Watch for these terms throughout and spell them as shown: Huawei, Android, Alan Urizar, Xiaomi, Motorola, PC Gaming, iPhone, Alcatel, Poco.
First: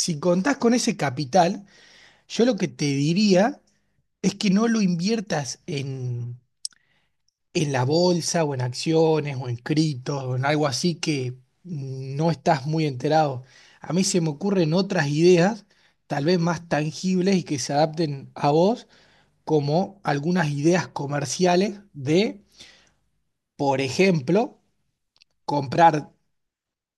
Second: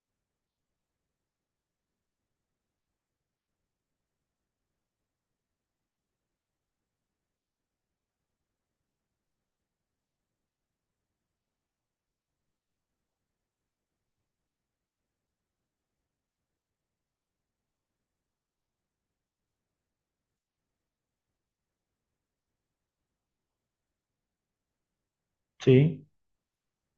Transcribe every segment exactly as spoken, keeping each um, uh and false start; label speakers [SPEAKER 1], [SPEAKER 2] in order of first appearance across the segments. [SPEAKER 1] Si contás con ese capital, yo lo que te diría es que no lo inviertas en, en la bolsa o en acciones o en criptos o en algo así que no estás muy enterado. A mí se me ocurren otras ideas, tal vez más tangibles y que se adapten a vos, como algunas ideas comerciales de, por ejemplo,
[SPEAKER 2] Sí,
[SPEAKER 1] comprar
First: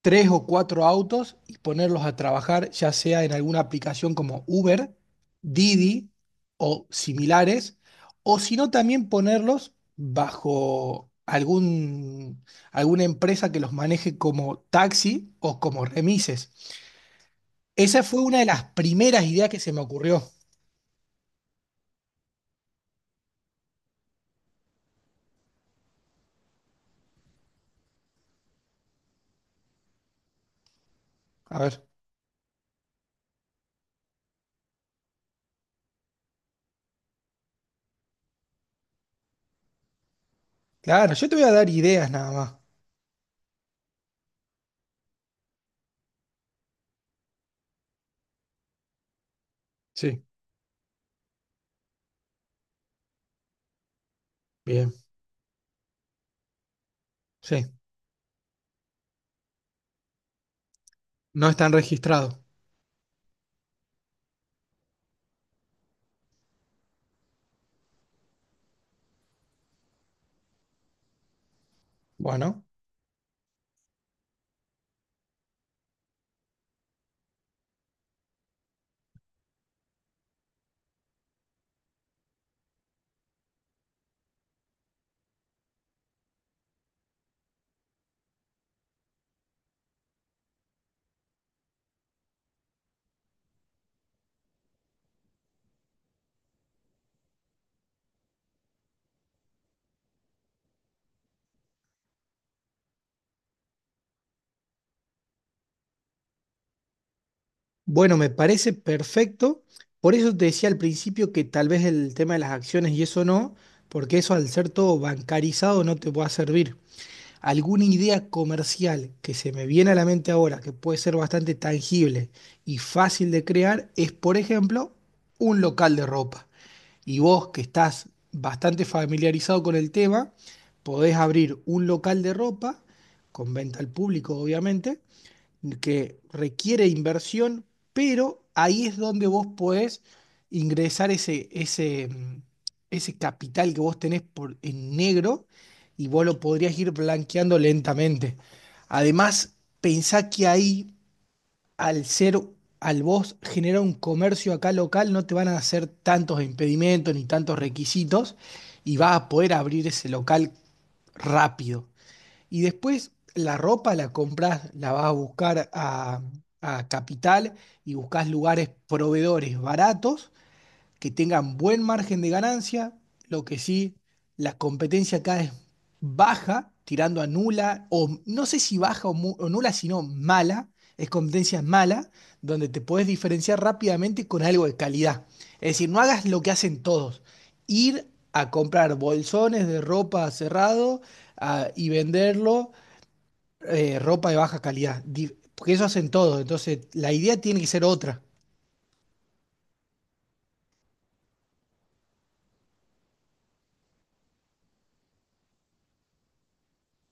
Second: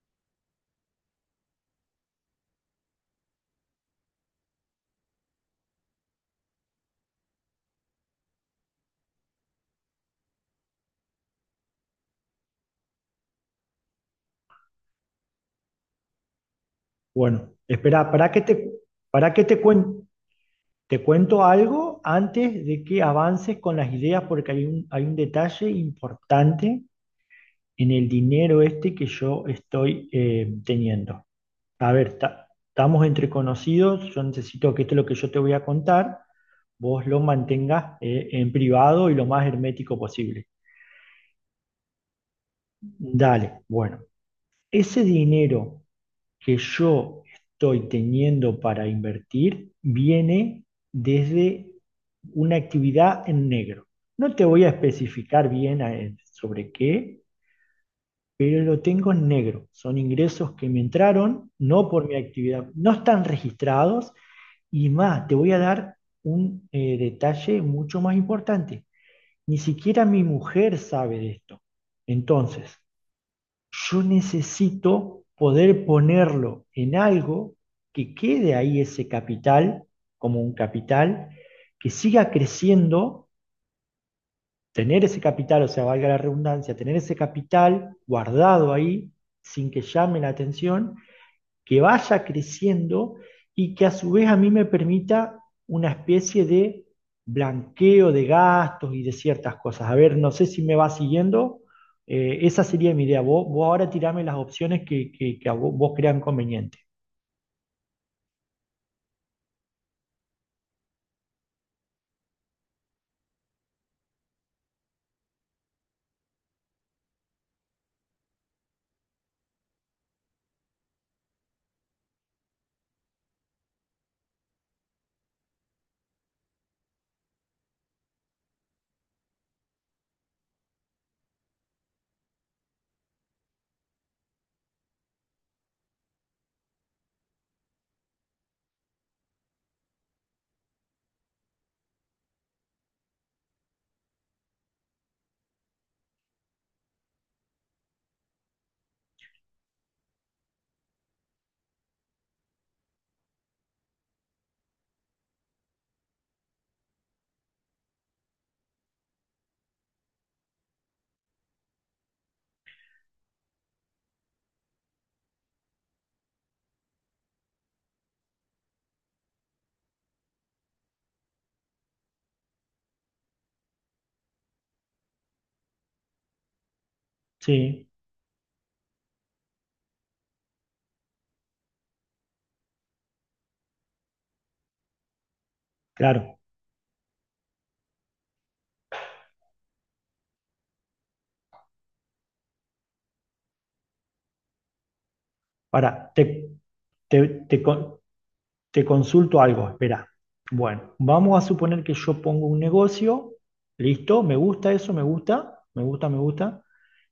[SPEAKER 1] tres o cuatro autos y ponerlos a trabajar, ya sea en alguna aplicación como Uber, Didi o similares, o si no, también ponerlos bajo algún, alguna empresa que los maneje como taxi o como remises.
[SPEAKER 2] bueno,
[SPEAKER 1] Esa
[SPEAKER 2] espera,
[SPEAKER 1] fue
[SPEAKER 2] ¿para
[SPEAKER 1] una
[SPEAKER 2] que
[SPEAKER 1] de las
[SPEAKER 2] te,
[SPEAKER 1] primeras
[SPEAKER 2] para que
[SPEAKER 1] ideas que
[SPEAKER 2] te,
[SPEAKER 1] se me
[SPEAKER 2] cuen-
[SPEAKER 1] ocurrió.
[SPEAKER 2] te cuento algo antes de que avances con las ideas? Porque hay un, hay un detalle importante en el dinero este que yo estoy eh, teniendo.
[SPEAKER 1] A ver,
[SPEAKER 2] A ver, ta- estamos entre conocidos, yo necesito que esto es lo que yo te voy a contar, vos lo mantengas eh, en privado y lo más hermético posible.
[SPEAKER 1] claro, yo te voy a dar ideas nada más.
[SPEAKER 2] Dale, bueno, ese dinero que yo estoy teniendo para invertir
[SPEAKER 1] Sí,
[SPEAKER 2] viene desde una actividad en negro. No te voy a
[SPEAKER 1] bien,
[SPEAKER 2] especificar bien eh, sobre qué,
[SPEAKER 1] sí,
[SPEAKER 2] pero lo tengo en negro. Son ingresos que me
[SPEAKER 1] no
[SPEAKER 2] entraron,
[SPEAKER 1] están
[SPEAKER 2] no por mi
[SPEAKER 1] registrados.
[SPEAKER 2] actividad, no están registrados y más, te voy a dar un eh, detalle mucho más importante. Ni siquiera mi mujer sabe de esto.
[SPEAKER 1] Bueno.
[SPEAKER 2] Entonces, yo necesito poder ponerlo en algo que quede ahí ese capital, como un capital, que siga creciendo, tener ese capital, o sea, valga la redundancia, tener ese capital guardado ahí sin que llame la atención, que vaya creciendo y que a su vez a mí me permita una especie de blanqueo de gastos y de ciertas cosas. A ver, no sé si me va siguiendo. Eh, esa sería mi idea. Vos, vos ahora tirame las opciones que, que- que a vos, vos crean conveniente.
[SPEAKER 1] Bueno, me parece perfecto. Por eso te decía al principio que tal vez el tema de las acciones y eso no, porque eso al ser todo bancarizado no te va a servir. ¿Alguna idea comercial que se me viene a la mente ahora, que puede ser bastante tangible y fácil de crear, es, por ejemplo, un local de ropa? Y vos que estás bastante familiarizado con el tema, podés abrir un local de ropa, con venta al público, obviamente que requiere inversión, pero ahí es donde vos podés ingresar ese, ese, mm, ese capital que vos tenés por, en negro y vos lo podrías ir blanqueando lentamente. Además, pensá que ahí, al ser, al vos generar un comercio acá local, no te van a hacer tantos impedimentos ni tantos requisitos y vas a poder abrir ese local rápido. Y después la ropa la compras, la vas a buscar a, a Capital y buscas lugares proveedores baratos que tengan buen margen de ganancia. Lo que sí, la competencia acá es baja, tirando a nula,
[SPEAKER 2] Sí,
[SPEAKER 1] o no sé si baja o, mu- o nula, sino mala. Es competencia mala, donde te puedes diferenciar rápidamente con algo de calidad. Es decir, no hagas
[SPEAKER 2] claro.
[SPEAKER 1] lo que hacen todos. Ir a comprar bolsones de ropa cerrado, ah, y venderlo eh, ropa de baja calidad, Di- porque eso hacen
[SPEAKER 2] Ahora,
[SPEAKER 1] todos,
[SPEAKER 2] te,
[SPEAKER 1] entonces la
[SPEAKER 2] te,
[SPEAKER 1] idea tiene
[SPEAKER 2] te
[SPEAKER 1] que ser
[SPEAKER 2] con-
[SPEAKER 1] otra.
[SPEAKER 2] te consulto algo, espera. Bueno, vamos a suponer que yo pongo un negocio. Listo, me gusta eso, me gusta, me gusta, me gusta.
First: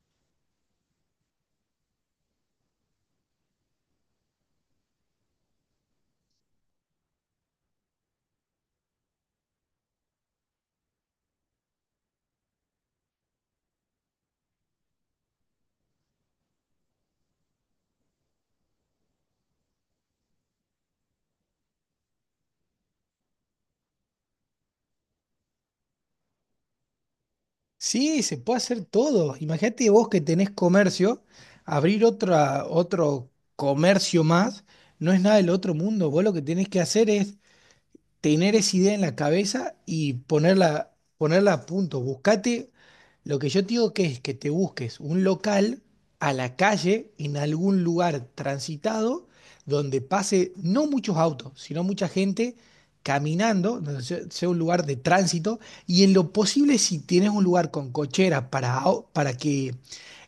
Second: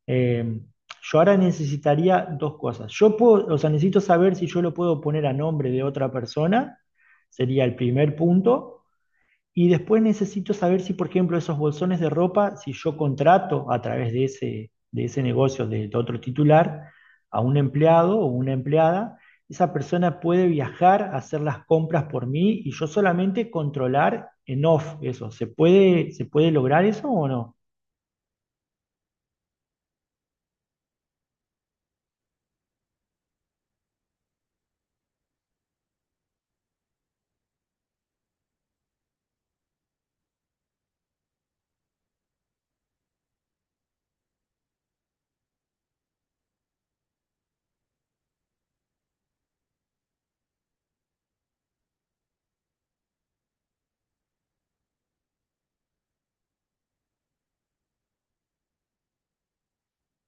[SPEAKER 2] Eh, yo ahora necesitaría dos cosas. Yo puedo, o sea, necesito saber si yo lo puedo poner a nombre de otra persona, sería el primer punto. Y después necesito saber si, por ejemplo, esos bolsones de ropa, si yo contrato a través de ese, de ese negocio de, de otro titular a un empleado o una empleada, esa persona puede viajar a hacer las compras por mí y yo solamente controlar en off eso. ¿Se puede, se puede lograr eso o no?
[SPEAKER 1] Sí, se puede hacer todo. Imagínate vos que tenés comercio, abrir otra, otro comercio más, no es nada del otro mundo. Vos lo que tenés que hacer es tener esa idea en la cabeza y ponerla, ponerla a punto. Buscate, lo que yo te digo que es que te busques un local a la calle, en algún lugar transitado, donde pase no muchos autos, sino mucha gente caminando, donde se- sea un lugar de tránsito, y en lo posible si tienes un lugar con cochera para, au- para que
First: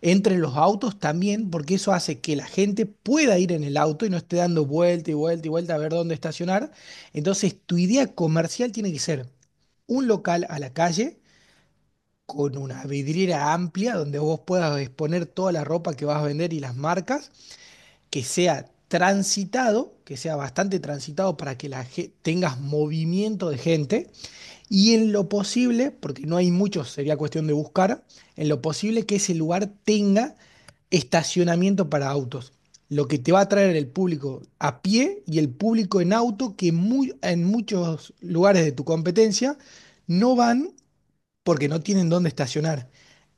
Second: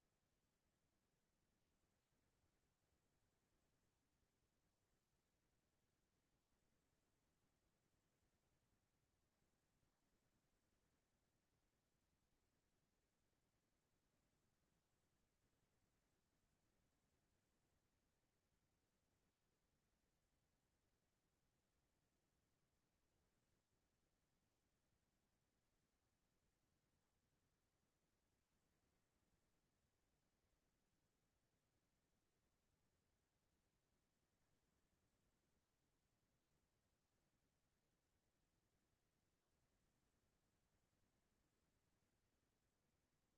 [SPEAKER 1] entren los autos también, porque eso hace que la gente pueda ir en el auto y no esté dando vuelta y vuelta y vuelta a ver dónde estacionar, entonces, tu idea comercial tiene que ser un local a la calle con una vidriera amplia donde vos puedas exponer toda la ropa que vas a vender y las marcas, que sea transitado, que sea bastante transitado para que la ge- tengas movimiento de gente y en lo posible, porque no hay muchos, sería cuestión de buscar, en lo posible que ese lugar tenga estacionamiento para autos. Lo que te va a traer el público a pie y el público en auto, que muy, en muchos lugares de tu competencia no van porque no tienen dónde estacionar.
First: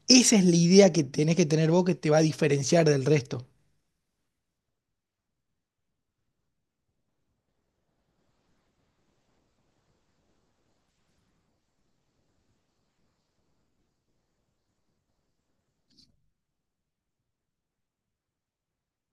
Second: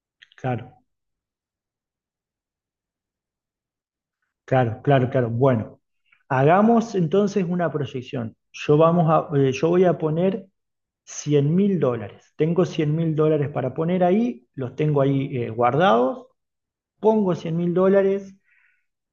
[SPEAKER 1] Esa es la
[SPEAKER 2] Claro.
[SPEAKER 1] idea que tenés que tener vos que te va a diferenciar del resto.
[SPEAKER 2] Claro, claro, claro. Bueno, hagamos entonces una proyección. Yo, vamos a, eh, yo voy a poner cien mil dólares. Tengo cien mil dólares para poner ahí, los tengo ahí eh, guardados. Pongo cien mil dólares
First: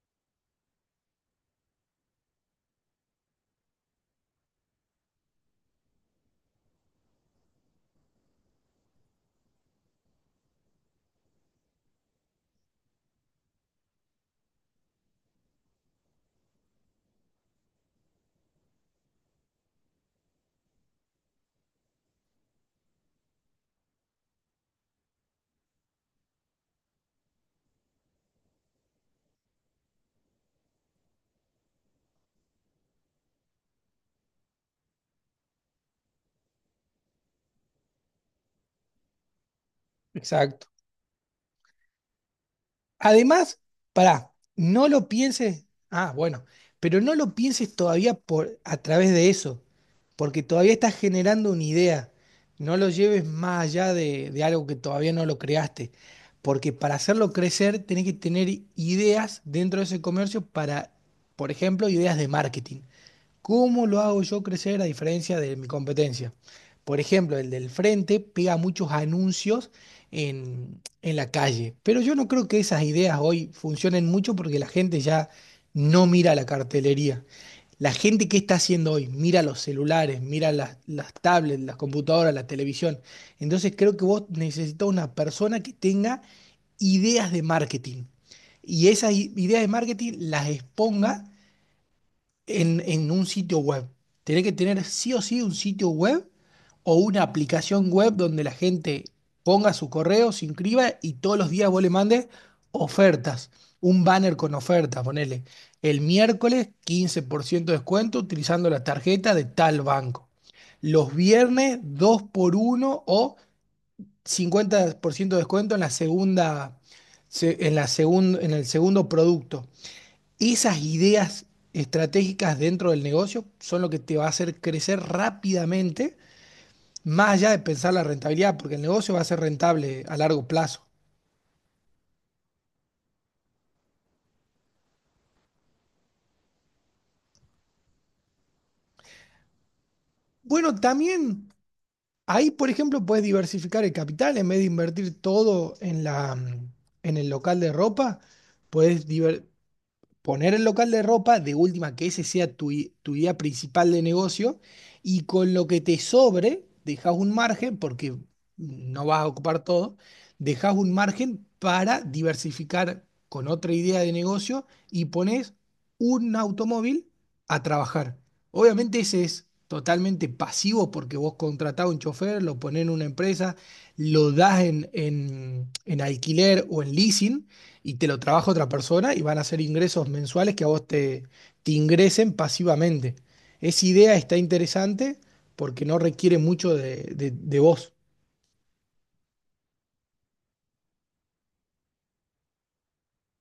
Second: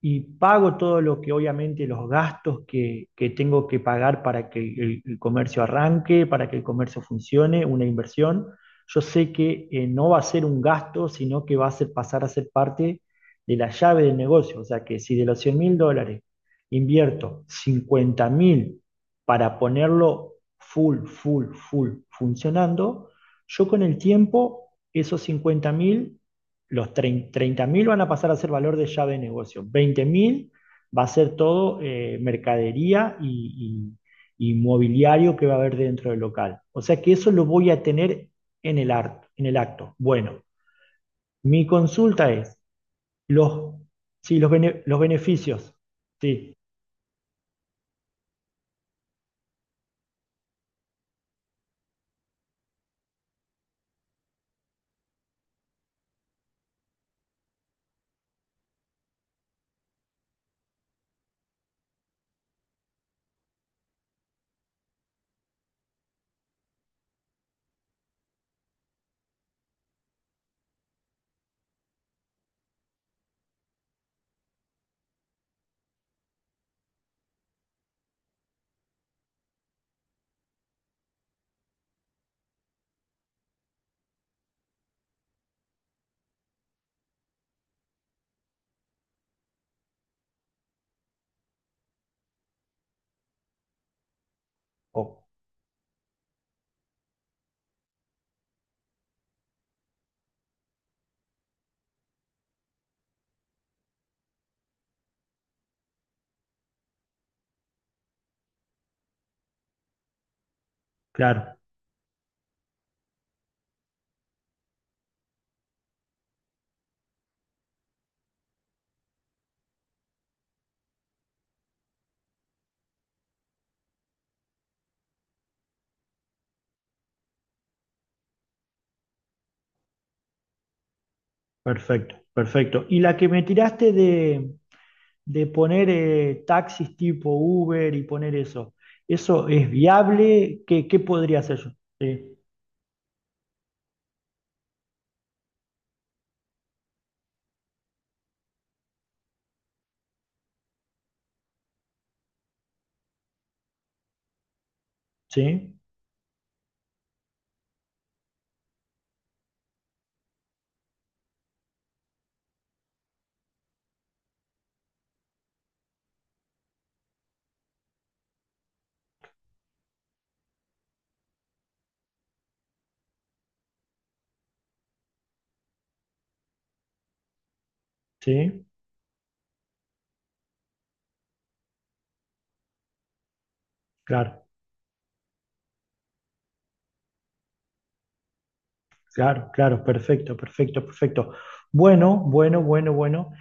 [SPEAKER 2] y pago todo lo que obviamente los gastos que, que tengo que pagar para que el, el comercio arranque, para que el comercio funcione, una inversión, yo sé que eh, no va a ser un gasto, sino que va a ser, pasar a ser parte de la llave del negocio. O sea que si de los cien mil dólares invierto cincuenta mil para ponerlo full, full, full funcionando, yo con el tiempo esos cincuenta mil, los treinta mil van a pasar a ser valor de llave de negocio. Veinte mil va a ser todo eh, mercadería y, y, y mobiliario que va a haber dentro del local. O sea que eso lo voy a tener en el, ar- en el acto. Bueno,
[SPEAKER 1] Exacto.
[SPEAKER 2] mi consulta es,
[SPEAKER 1] Además,
[SPEAKER 2] los,
[SPEAKER 1] pará,
[SPEAKER 2] sí, los, bene-
[SPEAKER 1] no
[SPEAKER 2] los
[SPEAKER 1] lo pienses,
[SPEAKER 2] beneficios.
[SPEAKER 1] ah, bueno,
[SPEAKER 2] Sí.
[SPEAKER 1] pero no lo pienses todavía por, a través de eso, porque todavía estás generando una idea. No lo lleves más allá de, de algo que todavía no lo creaste, porque para hacerlo crecer tenés que tener ideas dentro de ese comercio para, por ejemplo, ideas de marketing. ¿Cómo lo hago yo crecer a diferencia de mi competencia? Por ejemplo, el del frente pega muchos anuncios en, en la calle, pero yo no creo que esas ideas hoy funcionen mucho porque la gente ya no mira la cartelería. La gente que está haciendo hoy, mira los celulares, mira las, las tablets, las computadoras, la televisión. Entonces creo que vos necesitas una persona que tenga ideas de marketing y esas i- ideas de marketing las exponga en, en un sitio web. Tenés que tener sí o
[SPEAKER 2] Oh,
[SPEAKER 1] sí un sitio web o una aplicación web donde la gente ponga su correo, se inscriba y todos los días vos le mandes ofertas. Un banner con oferta, ponele. El miércoles quince por ciento de descuento utilizando la tarjeta de tal banco. Los
[SPEAKER 2] claro,
[SPEAKER 1] viernes dos por uno o cincuenta por ciento de descuento en la segunda, se- en la segun- en el segundo producto. Esas ideas estratégicas dentro del negocio son lo que te va a hacer crecer rápidamente, más allá de pensar la rentabilidad, porque el negocio va a ser rentable a largo plazo.
[SPEAKER 2] perfecto, perfecto. Y la que me tiraste de, de poner eh, taxis tipo Uber y poner eso. ¿Eso es viable?
[SPEAKER 1] Bueno,
[SPEAKER 2] ¿Qué, qué podría
[SPEAKER 1] también
[SPEAKER 2] hacer yo? Sí,
[SPEAKER 1] ahí, por ejemplo, puedes diversificar el capital en vez de invertir todo en la, en el local de ropa, puedes diver- poner el local de ropa, de última que ese sea tu, i- tu idea principal de negocio, y con lo
[SPEAKER 2] sí,
[SPEAKER 1] que te sobre, dejas un margen, porque no vas a ocupar todo, dejas un margen para diversificar con otra idea de negocio y pones un automóvil a trabajar. Obviamente ese es totalmente pasivo porque vos contratás a un chofer, lo ponés en una empresa, lo das en, en en alquiler o en leasing y te lo trabaja
[SPEAKER 2] sí,
[SPEAKER 1] otra persona y van a ser ingresos mensuales que a vos te, te ingresen pasivamente. Esa idea está
[SPEAKER 2] claro.
[SPEAKER 1] interesante porque no requiere mucho de, de- de vos.
[SPEAKER 2] Claro, claro, perfecto, perfecto, perfecto. Bueno, bueno, bueno, bueno.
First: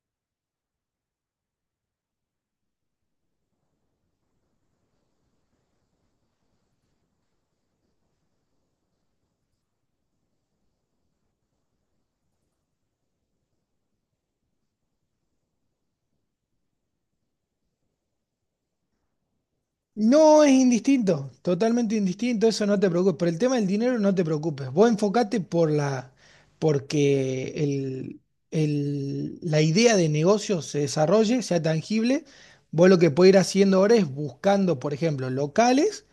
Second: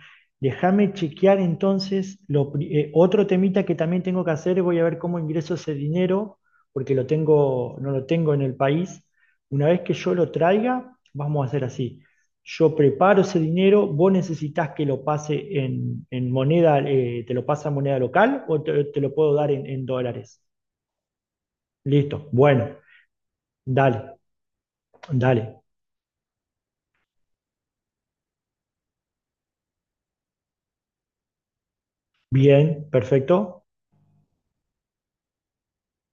[SPEAKER 2] Déjame chequear entonces lo pri- eh, otro temita que también tengo que hacer. Voy a ver cómo ingreso ese dinero, porque lo tengo, no lo tengo en el país. Una vez que yo lo traiga, vamos a hacer así. Yo preparo ese dinero, vos necesitas que lo pase en, en moneda, eh, te lo pasa en moneda local o te, te lo puedo dar en en dólares.
[SPEAKER 1] No es indistinto, totalmente
[SPEAKER 2] Listo,
[SPEAKER 1] indistinto, eso
[SPEAKER 2] bueno,
[SPEAKER 1] no te preocupes. Por el tema del dinero
[SPEAKER 2] dale,
[SPEAKER 1] no te preocupes. Vos enfocate
[SPEAKER 2] dale.
[SPEAKER 1] por la, porque el, el- la idea de negocio se desarrolle, sea tangible. Vos
[SPEAKER 2] Bien,
[SPEAKER 1] lo que podés ir
[SPEAKER 2] perfecto.
[SPEAKER 1] haciendo ahora es buscando, por ejemplo, locales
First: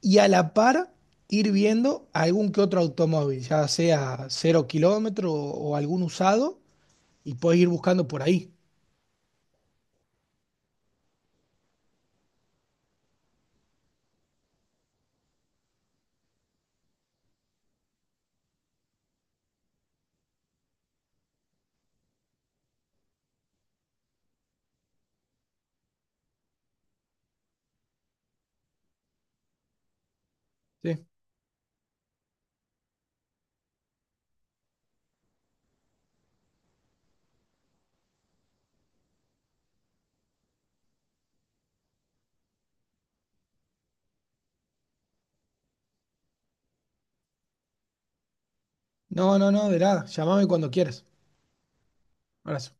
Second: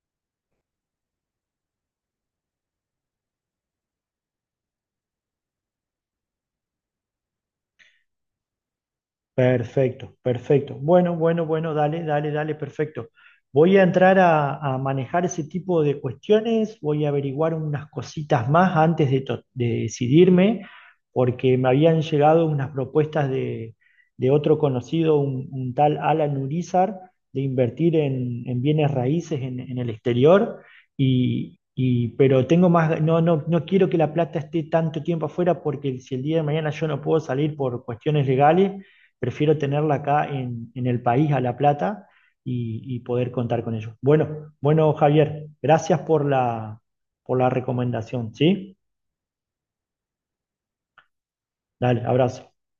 [SPEAKER 1] y a la par ir viendo algún que otro automóvil, ya sea cero kilómetro o, o algún usado, y puedes ir buscando por ahí.
[SPEAKER 2] Perfecto, perfecto. Bueno, bueno, bueno, dale, dale, dale, perfecto. Voy a entrar a, a manejar ese tipo de cuestiones, voy a averiguar unas cositas más antes de, to- de decidirme, porque me habían llegado unas propuestas de, de otro conocido, un, un tal Alan Urizar, de invertir en, en bienes raíces en, en el exterior,
[SPEAKER 1] ¿Sí?
[SPEAKER 2] y, y- pero tengo más, no, no, no quiero que la plata esté tanto tiempo afuera, porque si el día de mañana yo no puedo salir por cuestiones legales, prefiero tenerla acá en, en el país, a La Plata, y, y poder contar con ellos. Bueno, bueno, Javier, gracias por la, por la recomendación, ¿sí?
[SPEAKER 1] No, no, no, de nada. Llámame cuando quieras.
[SPEAKER 2] Dale, abrazo.
[SPEAKER 1] Abrazo.